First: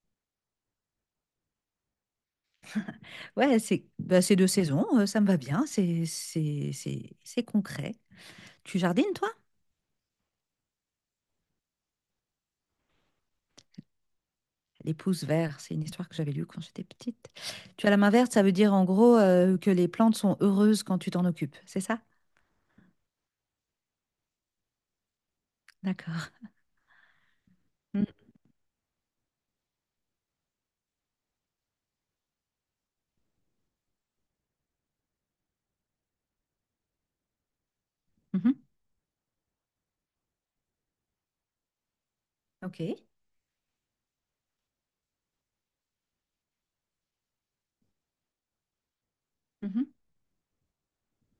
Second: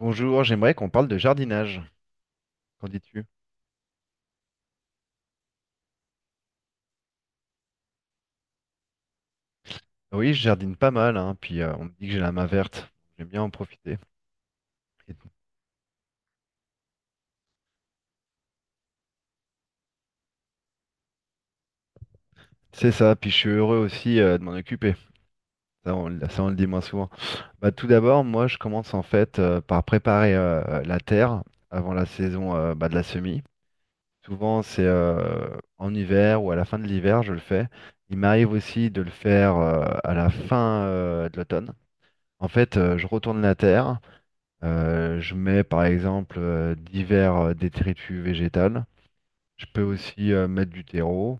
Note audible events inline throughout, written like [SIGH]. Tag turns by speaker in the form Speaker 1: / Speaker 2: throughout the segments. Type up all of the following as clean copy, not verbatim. Speaker 1: Bonjour, j'aimerais qu'on parle de jardinage. Qu'en dis-tu?
Speaker 2: Ouais, c'est bah, c'est deux saisons, ça me va bien, c'est concret. Tu jardines, toi?
Speaker 1: Ah oui, je jardine pas mal, hein, puis on me dit que j'ai la main verte. J'aime bien en profiter.
Speaker 2: Les
Speaker 1: Et
Speaker 2: pousses vertes, c'est une histoire que j'avais lue quand j'étais petite. Tu as la main verte, ça veut dire en gros que les plantes sont heureuses quand tu t'en occupes, c'est ça?
Speaker 1: C'est ça, puis je suis heureux aussi de m'en occuper. Ça on,
Speaker 2: D'accord.
Speaker 1: ça, on le dit moins souvent. Bah, tout
Speaker 2: Mm.
Speaker 1: d'abord, moi, je commence en fait par préparer la terre avant la saison bah, de la semis. Souvent, c'est en hiver ou à la fin de l'hiver, je le fais. Il m'arrive
Speaker 2: Mhm.
Speaker 1: aussi de le faire à la fin de l'automne. En fait,
Speaker 2: Ok.
Speaker 1: je retourne la terre. Je mets par exemple divers détritus végétales. Je peux
Speaker 2: Mhm.
Speaker 1: aussi mettre du terreau.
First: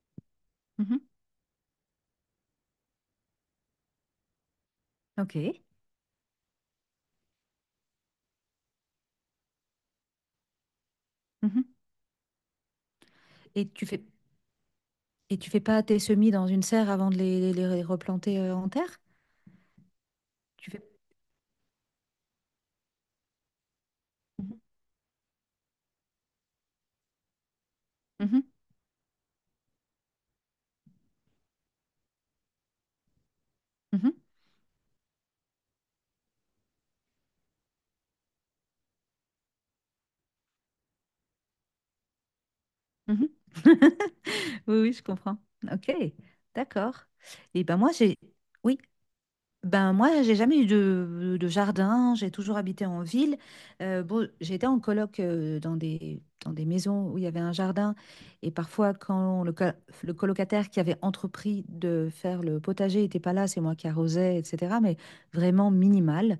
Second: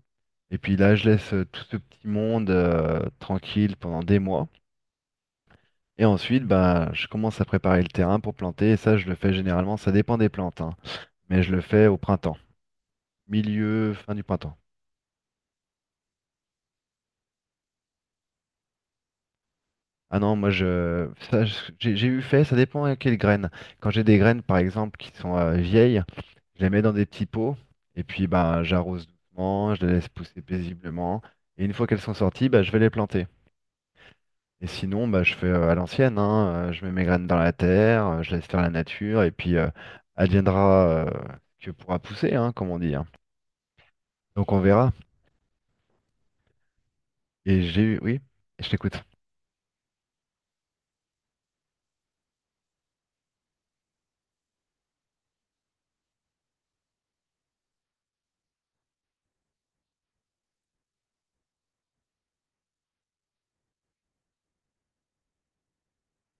Speaker 1: Et puis là,
Speaker 2: Mhm.
Speaker 1: je laisse tout ce petit monde tranquille pendant des mois.
Speaker 2: Ok.
Speaker 1: Et ensuite, bah, je commence à préparer le terrain pour planter. Et ça, je le fais généralement, ça dépend des plantes, hein. Mais je le
Speaker 2: Mhm.
Speaker 1: fais au printemps,
Speaker 2: Et tu
Speaker 1: milieu,
Speaker 2: fais
Speaker 1: fin du printemps.
Speaker 2: et tu fais pas tes semis dans une serre avant de les replanter en terre?
Speaker 1: Ah non, moi,
Speaker 2: Tu fais.
Speaker 1: j'ai eu fait, ça dépend à quelles graines. Quand j'ai des graines, par exemple, qui sont vieilles. Je les mets dans des petits pots et puis
Speaker 2: Mhm.
Speaker 1: bah, j'arrose doucement, je les laisse pousser paisiblement. Et une fois qu'elles sont sorties, bah, je vais les planter.
Speaker 2: Mhm.
Speaker 1: Et sinon, bah, je fais à l'ancienne, hein, je mets mes graines dans la terre, je laisse faire la nature et puis adviendra que pourra pousser, hein, comme on dit. Hein.
Speaker 2: Mhm. Mhm.
Speaker 1: Donc on
Speaker 2: [LAUGHS] Oui,
Speaker 1: verra.
Speaker 2: oui, je comprends. Ok, d'accord. Et ben moi, j'ai,
Speaker 1: Oui, je
Speaker 2: oui,
Speaker 1: t'écoute.
Speaker 2: ben moi, j'ai jamais eu de, jardin. J'ai toujours habité en ville. Bon, j'étais en coloc dans des maisons où il y avait un jardin. Et parfois, quand le colocataire qui avait entrepris de faire le potager n'était pas là, c'est moi qui arrosais, etc. Mais vraiment minimal.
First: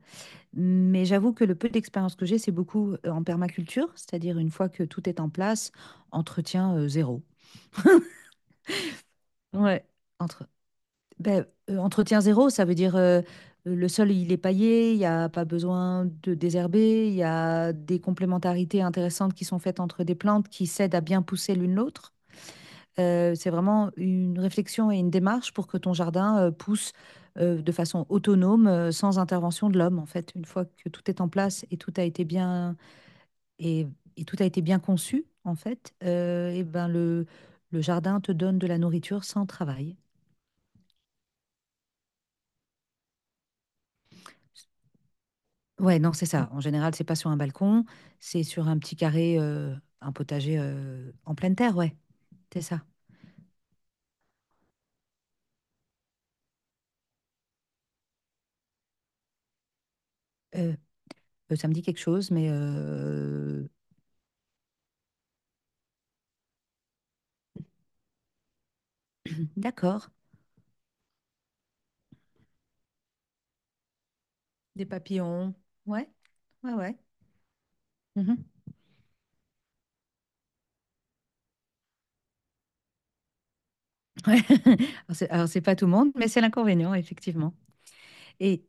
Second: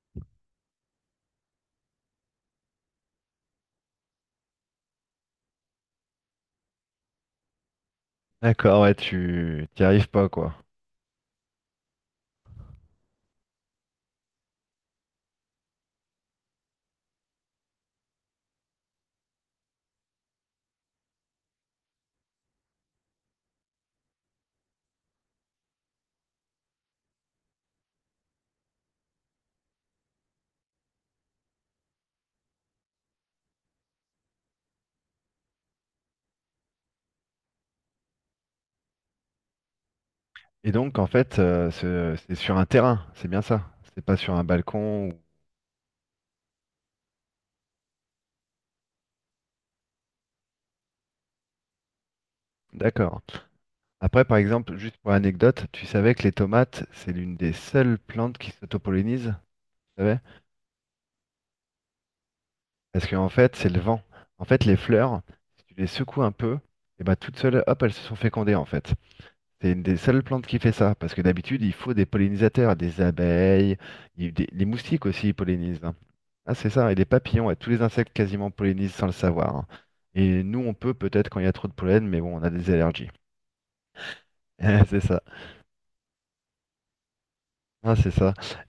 Speaker 2: Mais j'avoue que le peu d'expérience que j'ai, c'est beaucoup en permaculture, c'est-à-dire une fois que tout est en place, entretien zéro.
Speaker 1: D'accord, ouais, tu t'y
Speaker 2: Ouais.
Speaker 1: arrives pas
Speaker 2: Entre
Speaker 1: quoi.
Speaker 2: Ben, entretien zéro, ça veut dire le sol, il est paillé, il n'y a pas besoin de désherber, il y a des complémentarités intéressantes qui sont faites entre des plantes qui s'aident à bien pousser l'une l'autre. C'est vraiment une réflexion et une démarche pour que ton jardin pousse de façon autonome, sans intervention de l'homme, en fait. Une fois que tout est en place et tout a été bien, et, et tout a été bien conçu, en fait, eh ben le jardin te donne de la nourriture sans travail.
Speaker 1: Et donc en fait, c'est sur un terrain, c'est bien ça. C'est pas sur un balcon
Speaker 2: Ouais, non, c'est ça. En général, c'est pas sur un balcon, c'est sur un petit carré, un potager en pleine terre, ouais, c'est ça.
Speaker 1: D'accord. Après, par exemple, juste pour anecdote, tu savais que les tomates, c'est l'une des seules plantes qui s'autopollinisent, tu savais?
Speaker 2: Euh, Ça me dit quelque chose, mais
Speaker 1: Parce qu'en fait, c'est le vent. En fait, les fleurs, si tu les secoues un peu, et ben toutes seules, hop, elles se sont fécondées en fait. C'est une des
Speaker 2: d'accord.
Speaker 1: seules plantes qui fait ça, parce que d'habitude, il faut des pollinisateurs, des abeilles, les
Speaker 2: Des
Speaker 1: moustiques aussi ils
Speaker 2: papillons,
Speaker 1: pollinisent. Hein.
Speaker 2: ouais,
Speaker 1: Ah, c'est
Speaker 2: ouais,
Speaker 1: ça, et
Speaker 2: ouais.
Speaker 1: les papillons, et tous les insectes
Speaker 2: Mhm.
Speaker 1: quasiment pollinisent sans le savoir. Hein. Et nous, on peut peut-être quand il y a trop de pollen, mais bon, on a des allergies.
Speaker 2: Ouais.
Speaker 1: [LAUGHS]
Speaker 2: [LAUGHS]
Speaker 1: C'est
Speaker 2: Alors,
Speaker 1: ça.
Speaker 2: c'est alors, c'est pas tout le monde, mais c'est l'inconvénient, effectivement.
Speaker 1: Ah, c'est ça.
Speaker 2: Et,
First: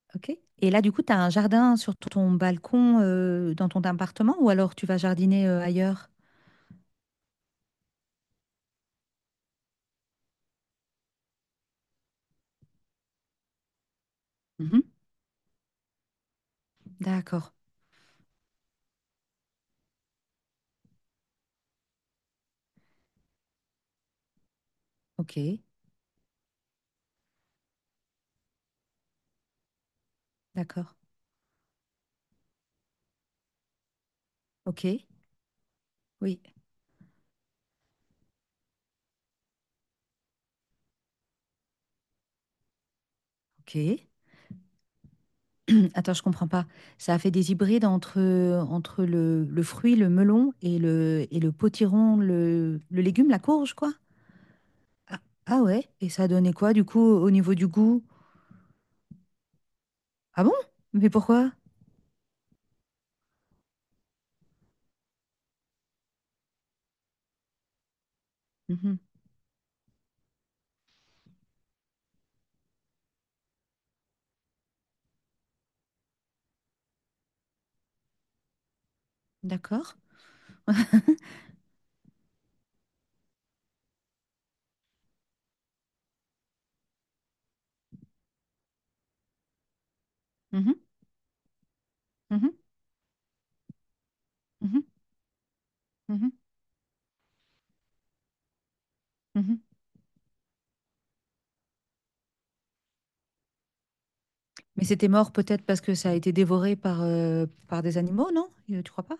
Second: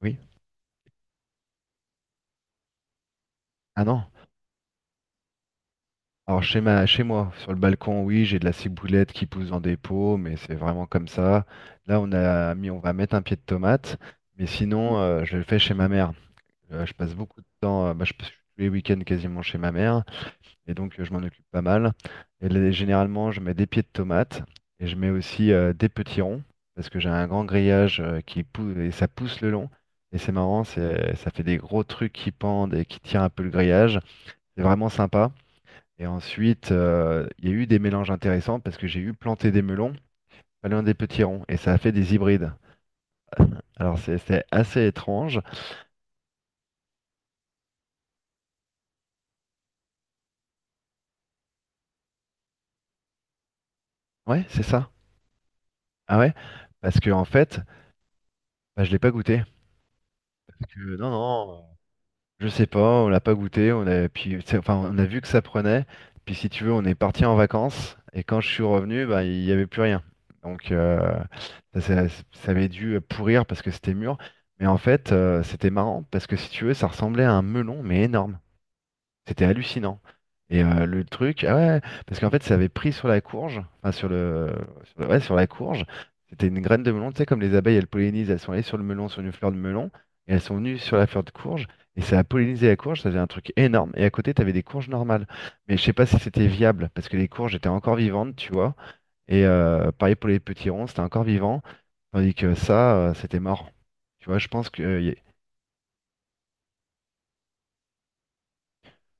Speaker 1: Oui.
Speaker 2: ok. Et là, du coup, tu as un jardin sur ton balcon dans ton
Speaker 1: Ah non.
Speaker 2: appartement ou alors tu vas jardiner ailleurs?
Speaker 1: Alors chez moi, sur le balcon, oui, j'ai de la ciboulette qui pousse dans des pots, mais c'est vraiment comme ça. Là, on va mettre un pied de tomate, mais
Speaker 2: Mhm.
Speaker 1: sinon, je le fais chez ma mère. Je passe beaucoup de
Speaker 2: D'accord,
Speaker 1: temps, bah, je passe tous les week-ends quasiment chez ma mère, et donc je m'en occupe pas mal. Et là, généralement, je mets des pieds de tomate et je mets
Speaker 2: ok,
Speaker 1: aussi des petits ronds parce que j'ai un grand grillage qui pousse et ça pousse le long. Et c'est marrant,
Speaker 2: d'accord,
Speaker 1: ça fait des gros trucs qui pendent et qui tirent un peu le grillage. C'est
Speaker 2: ok,
Speaker 1: vraiment sympa. Et
Speaker 2: oui,
Speaker 1: ensuite, il y a eu des mélanges intéressants parce que j'ai eu planté des melons, pas loin des petits ronds, et ça a fait des hybrides. Alors
Speaker 2: ok.
Speaker 1: c'est assez étrange.
Speaker 2: [CLEARS THROAT] Attends, je comprends pas. Ça a fait des hybrides entre le fruit, le melon le potiron, le légume, la courge, quoi?
Speaker 1: Ouais, c'est ça.
Speaker 2: Ah, ah ouais? Et
Speaker 1: Ah
Speaker 2: ça a
Speaker 1: ouais?
Speaker 2: donné quoi, du
Speaker 1: Parce
Speaker 2: coup,
Speaker 1: que en
Speaker 2: au niveau
Speaker 1: fait,
Speaker 2: du goût?
Speaker 1: bah, je l'ai pas goûté.
Speaker 2: Ah bon?
Speaker 1: Parce que, non,
Speaker 2: Mais pourquoi?
Speaker 1: non, je sais pas, on l'a pas goûté. On a, puis, c'est- Enfin, on a vu que ça prenait. Puis si tu veux, on est parti en vacances. Et quand je suis
Speaker 2: Mhm.
Speaker 1: revenu, bah, il y avait plus rien. Donc ça, ça- ça avait dû pourrir parce que c'était mûr. Mais en fait, c'était marrant parce que si tu veux, ça ressemblait à un melon, mais énorme. C'était
Speaker 2: D'accord.
Speaker 1: hallucinant. Et le truc, ah ouais, parce qu'en fait, ça avait pris sur la courge, enfin ouais, sur la courge. C'était une graine de melon, tu sais, comme les abeilles, elles pollinisent, elles sont allées sur le melon, sur une fleur de melon, et elles sont
Speaker 2: Mhm,
Speaker 1: venues sur la fleur de courge, et ça a
Speaker 2: mhm,
Speaker 1: pollinisé la courge, ça faisait un truc énorme. Et à côté, tu avais des
Speaker 2: mhm,
Speaker 1: courges normales. Mais je sais pas si
Speaker 2: mhm,
Speaker 1: c'était viable, parce que les courges étaient encore vivantes, tu vois. Et
Speaker 2: mhm.
Speaker 1: euh, pareil pour les petits ronds, c'était encore vivant, tandis que ça, c'était mort. Tu vois, je pense
Speaker 2: Mais c'était
Speaker 1: qu'il.
Speaker 2: mort peut-être parce que ça a été dévoré par des animaux, non? Tu crois pas?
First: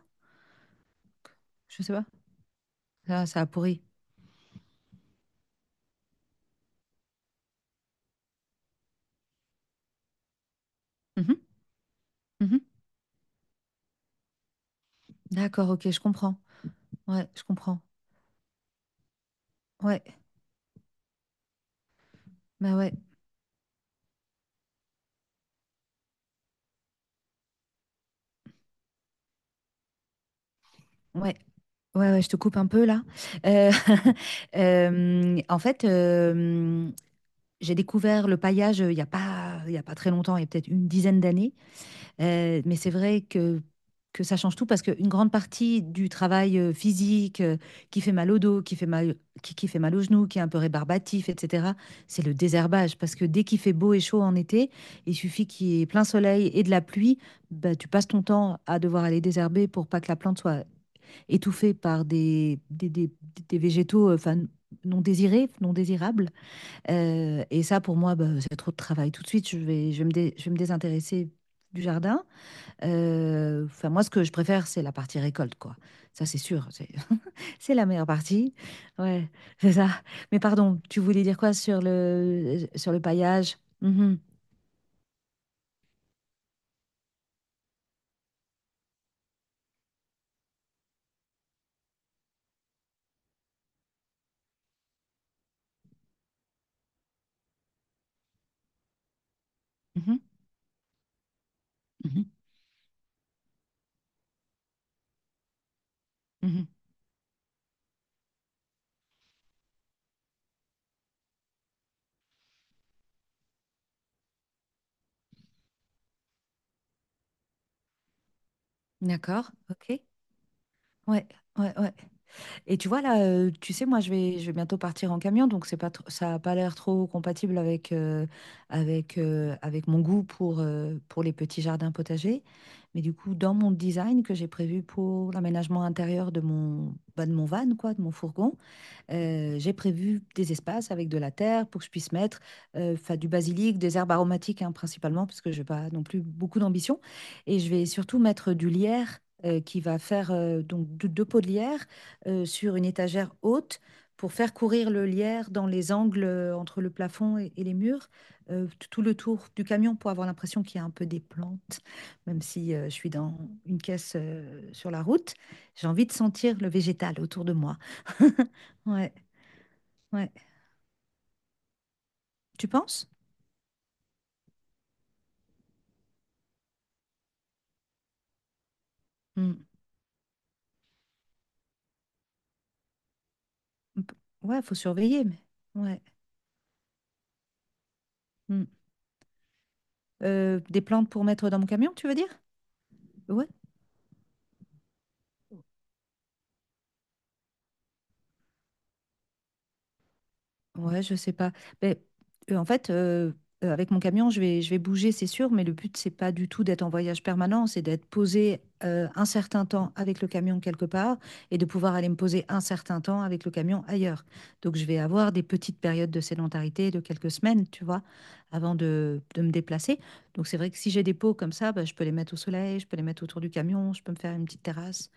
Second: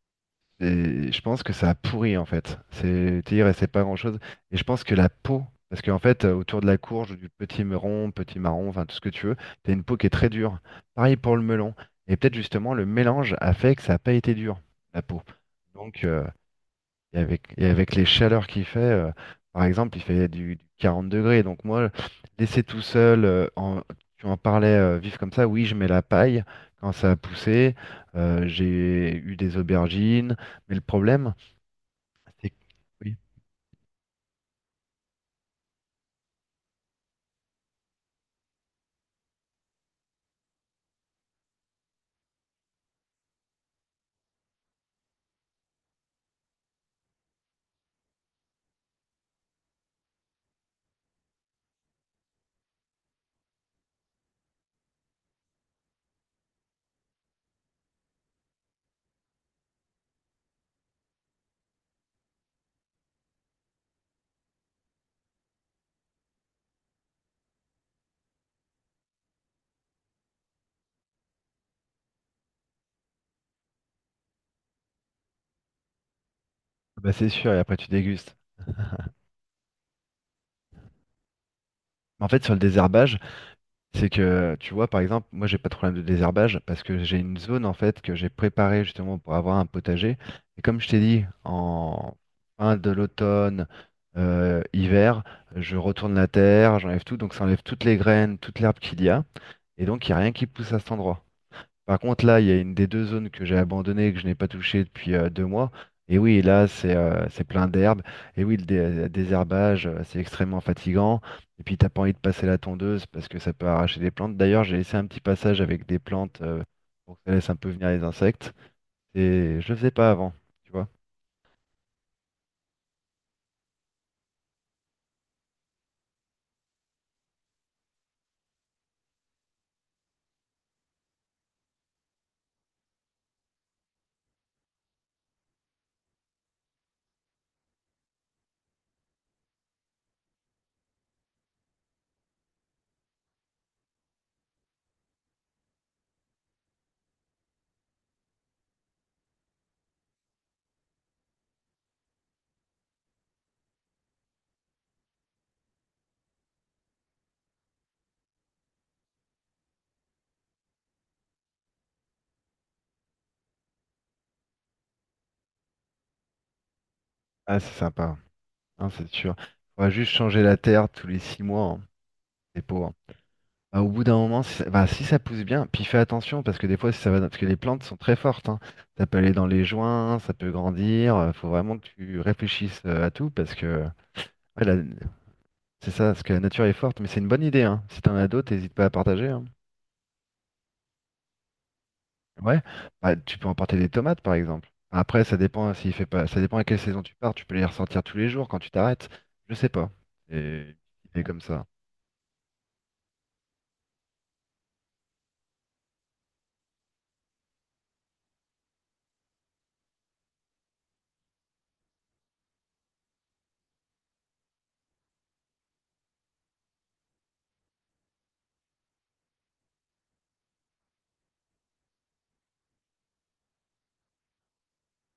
Speaker 1: Et je pense que ça a
Speaker 2: Je sais pas.
Speaker 1: pourri en fait. C'est,
Speaker 2: Ça,
Speaker 1: tu sais,
Speaker 2: ça
Speaker 1: il
Speaker 2: a
Speaker 1: restait
Speaker 2: pourri.
Speaker 1: pas grand-chose. Et je pense que la peau, parce qu'en fait, autour de la courge, du petit meron, petit marron, enfin tout ce que tu veux, t'as une peau qui est très dure. Pareil pour
Speaker 2: Mhm,
Speaker 1: le melon. Et peut-être
Speaker 2: mhm.
Speaker 1: justement le mélange a fait que ça n'a pas été dur, la peau.
Speaker 2: D'accord, ok, je
Speaker 1: Donc
Speaker 2: comprends. Ouais, je
Speaker 1: et
Speaker 2: comprends.
Speaker 1: avec les chaleurs qu'il fait, par exemple, il
Speaker 2: Ouais,
Speaker 1: fait du 40 degrés. Donc moi, laisser
Speaker 2: bah
Speaker 1: tout
Speaker 2: ouais,
Speaker 1: seul, tu en parlais, vif comme ça, oui, je mets la paille quand ça a poussé. J'ai eu des aubergines. Mais le problème,
Speaker 2: ouais. Ouais, ouais, je te
Speaker 1: c'est que...
Speaker 2: coupe un peu là.
Speaker 1: Oui,
Speaker 2: Euh, [LAUGHS] en fait, j'ai découvert le paillage il n'y a pas, il y a pas très longtemps, il y a peut-être une dizaine d'années. Mais c'est vrai que ça change tout parce qu'une grande partie du travail physique qui fait mal au dos, qui fait mal, qui fait mal aux genoux, qui est un peu rébarbatif, etc., c'est le désherbage. Parce que dès qu'il fait beau et chaud en été, il suffit qu'il y ait plein soleil et de la pluie, bah, tu passes ton temps à devoir aller désherber pour pas que la plante soit étouffés par des végétaux enfin, non désirés, non désirables. Et ça, pour moi, bah, c'est trop de travail. Tout de suite, je vais me désintéresser du jardin. Enfin, moi, ce que je préfère, c'est la partie récolte, quoi. Ça, c'est sûr. C'est
Speaker 1: ah bah c'est
Speaker 2: [LAUGHS]
Speaker 1: sûr, et
Speaker 2: c'est
Speaker 1: après
Speaker 2: la
Speaker 1: tu
Speaker 2: meilleure
Speaker 1: dégustes.
Speaker 2: partie. Ouais, c'est ça. Mais pardon, tu voulais dire quoi sur
Speaker 1: Mais en fait, sur le
Speaker 2: le, sur le
Speaker 1: désherbage.
Speaker 2: paillage?
Speaker 1: C'est
Speaker 2: Mhm,
Speaker 1: que, tu vois, par exemple, moi, j'ai pas de problème de désherbage parce que j'ai une zone, en fait, que j'ai préparée justement pour avoir un potager. Et comme je t'ai dit, en fin de l'automne, hiver, je retourne la terre, j'enlève tout, donc ça enlève toutes les graines, toute l'herbe qu'il y a. Et donc, il n'y
Speaker 2: mhm,
Speaker 1: a rien qui pousse à cet endroit. Par
Speaker 2: mhm,
Speaker 1: contre, là, il y a une des deux zones que j'ai abandonnées et que je n'ai pas touchée depuis 2 mois. Et oui, là,
Speaker 2: mhm.
Speaker 1: c'est plein d'herbes. Et oui, le désherbage, c'est extrêmement fatigant. Et puis, t'as pas envie de passer la tondeuse parce que ça peut arracher des plantes. D'ailleurs, j'ai laissé un petit passage avec des plantes pour que ça laisse un peu venir les insectes.
Speaker 2: D'accord,
Speaker 1: Et je le faisais
Speaker 2: ok.
Speaker 1: pas avant, tu vois.
Speaker 2: Ouais, ouais, ouais. Et tu vois, là, tu sais, moi, je vais bientôt partir en camion, donc c'est pas tr- ça n'a pas l'air trop compatible avec, avec mon goût pour les petits jardins potagers. Mais du coup, dans mon design que j'ai prévu pour l'aménagement intérieur bah, de mon van, quoi, de mon fourgon, j'ai prévu des espaces avec de la terre pour que je puisse mettre 'fin, du basilic, des herbes aromatiques hein, principalement, parce que je n'ai pas non plus beaucoup d'ambition. Et je vais surtout mettre du lierre qui va faire donc deux pots de lierre sur une étagère haute pour faire courir le lierre dans les angles entre le plafond et les murs, tout le tour du camion pour avoir l'impression qu'il y a un peu des plantes, même si je suis dans une caisse sur la route. J'ai envie de sentir le végétal autour de
Speaker 1: Ah, c'est
Speaker 2: moi.
Speaker 1: sympa,
Speaker 2: [LAUGHS]
Speaker 1: hein, c'est
Speaker 2: Ouais.
Speaker 1: sûr. Faudra juste
Speaker 2: Ouais.
Speaker 1: changer la terre tous les 6 mois, hein. C'est
Speaker 2: Tu
Speaker 1: pauvre.
Speaker 2: penses?
Speaker 1: Bah, au bout d'un moment, si ça pousse bien, puis fais attention parce que des fois, si ça va, parce que les plantes sont très fortes, hein. Ça peut aller dans les
Speaker 2: Hmm.
Speaker 1: joints, ça peut grandir. Faut vraiment que tu réfléchisses à tout parce que,
Speaker 2: On peut- Ouais,
Speaker 1: ouais,
Speaker 2: faut surveiller, mais
Speaker 1: c'est
Speaker 2: ouais.
Speaker 1: ça, parce que la nature est forte. Mais c'est une bonne idée, hein. Si t'en as d'autres,
Speaker 2: Hmm.
Speaker 1: n'hésite pas à partager. Hein.
Speaker 2: Des plantes pour mettre dans mon camion, tu veux dire?
Speaker 1: Ouais, bah, tu peux
Speaker 2: Ouais.
Speaker 1: emporter des tomates par exemple. Après, ça dépend hein, s'il fait pas, ça dépend à quelle saison tu pars. Tu peux les ressortir tous les jours quand tu t'arrêtes. Je sais pas. C'est
Speaker 2: Ouais, je
Speaker 1: c'est
Speaker 2: sais
Speaker 1: comme
Speaker 2: pas.
Speaker 1: ça.
Speaker 2: Ben, en fait, avec mon camion, je vais bouger, c'est sûr, mais le but, c'est pas du tout d'être en voyage permanent, c'est d'être posé un certain temps avec le camion quelque part et de pouvoir aller me poser un certain temps avec le camion ailleurs. Donc, je vais avoir des petites périodes de sédentarité de quelques semaines, tu vois, avant de me déplacer. Donc, c'est vrai que si j'ai des pots comme ça, ben, je peux les mettre au soleil, je peux les mettre autour du camion, je peux me faire une petite terrasse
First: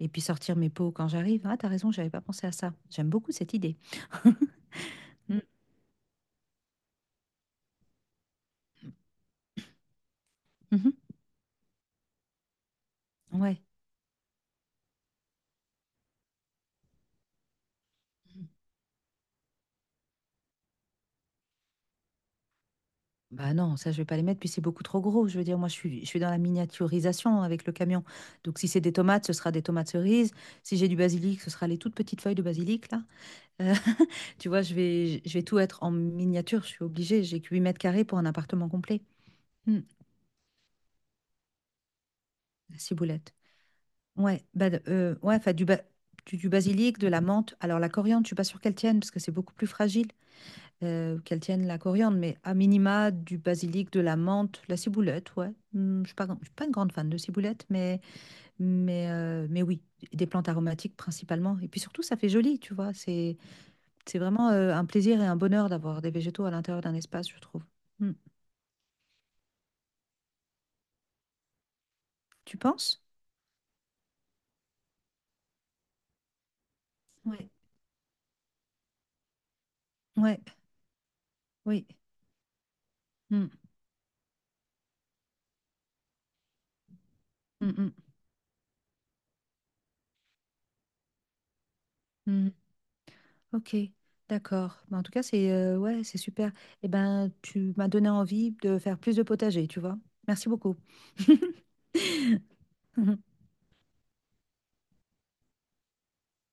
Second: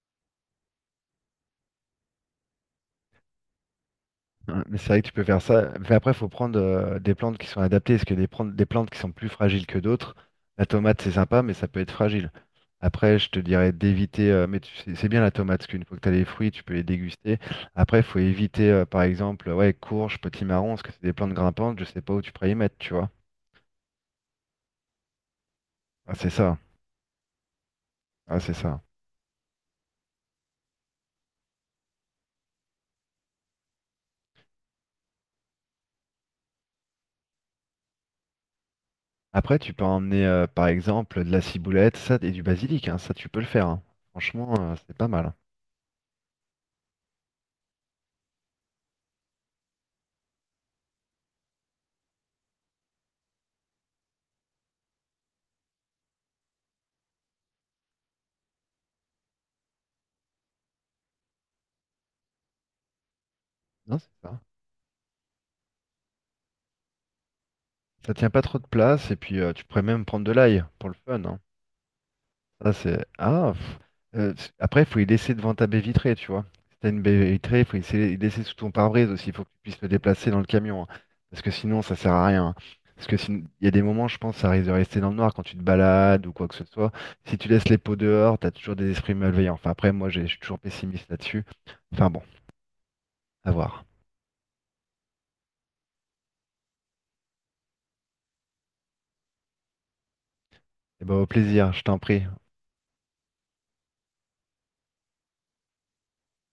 Speaker 2: et puis sortir mes pots quand j'arrive. Ah, t'as raison, j'avais pas pensé à ça. J'aime beaucoup cette idée. [LAUGHS]
Speaker 1: Ouais, mais c'est vrai que tu peux faire ça. Mais après, il faut prendre des plantes qui sont adaptées. Parce que des plantes qui sont plus fragiles que d'autres, la
Speaker 2: Mhm.
Speaker 1: tomate, c'est sympa, mais ça peut être fragile. Après, je te
Speaker 2: Ouais.
Speaker 1: dirais d'éviter. Mais c'est bien la tomate, parce qu'une fois que tu as les fruits, tu peux les déguster. Après, il faut éviter, par exemple, ouais, courge, petit marron, parce que c'est des plantes grimpantes, je sais pas où tu pourrais y mettre, tu vois.
Speaker 2: Bah non, ça je vais pas les mettre, puis c'est beaucoup trop gros. Je veux dire, moi je suis, je
Speaker 1: Ah,
Speaker 2: suis dans
Speaker 1: c'est
Speaker 2: la
Speaker 1: ça.
Speaker 2: miniaturisation avec le camion.
Speaker 1: Ah, c'est
Speaker 2: Donc si c'est
Speaker 1: ça.
Speaker 2: des tomates, ce sera des tomates cerises. Si j'ai du basilic, ce sera les toutes petites feuilles de basilic là. Euh, [LAUGHS] Tu vois, je vais tout être en miniature. Je suis obligée. J'ai que 8 mètres carrés pour un appartement complet.
Speaker 1: Après, tu
Speaker 2: Hmm,
Speaker 1: peux emmener, par exemple, de la ciboulette, ça, et du
Speaker 2: la
Speaker 1: basilic, hein, ça, tu
Speaker 2: ciboulette.
Speaker 1: peux le faire. Hein.
Speaker 2: Ouais,
Speaker 1: Franchement,
Speaker 2: bah
Speaker 1: c'est pas mal.
Speaker 2: ouais, enfin du basilic, de la menthe. Alors la coriandre, je suis pas sûre qu'elle tienne parce que c'est beaucoup plus fragile. Qu'elles tiennent la coriandre, mais à minima du basilic, de la menthe, la ciboulette, ouais. Hmm, je suis pas une grande fan de ciboulette, mais oui, des plantes aromatiques principalement. Et puis surtout, ça fait joli, tu vois. C'est,
Speaker 1: Non, c'est
Speaker 2: c'est
Speaker 1: ça.
Speaker 2: vraiment un plaisir et un bonheur d'avoir des végétaux à l'intérieur d'un espace, je trouve. Hmm.
Speaker 1: Ça tient pas trop de place et puis tu pourrais même prendre de l'ail pour le fun. Hein.
Speaker 2: Tu
Speaker 1: Ça
Speaker 2: penses?
Speaker 1: c'est ah. Pff. Après, il faut y laisser devant ta baie vitrée, tu vois. Si t'as une baie
Speaker 2: Ouais.
Speaker 1: vitrée, il faut y laisser, sous ton pare-brise aussi. Il faut que tu puisses le déplacer dans
Speaker 2: Ouais,
Speaker 1: le camion. Hein. Parce que sinon,
Speaker 2: oui.
Speaker 1: ça sert à rien. Hein.
Speaker 2: Hmm,
Speaker 1: Il y a des moments, je pense, ça risque de rester dans le noir quand tu te balades ou quoi que ce soit. Si tu laisses
Speaker 2: hmm,
Speaker 1: les
Speaker 2: hmm,
Speaker 1: pots dehors, t'as toujours des esprits malveillants. Enfin, après, moi, je suis toujours pessimiste là-dessus. Enfin bon,
Speaker 2: hmm.
Speaker 1: à
Speaker 2: Ok,
Speaker 1: voir.
Speaker 2: d'accord. Bah, en tout cas, c'est ouais, c'est super. Eh ben, tu m'as donné envie de faire plus de potager, tu vois. Merci beaucoup.
Speaker 1: Et ben, au plaisir, je
Speaker 2: [LAUGHS]
Speaker 1: t'en prie.
Speaker 2: Mmh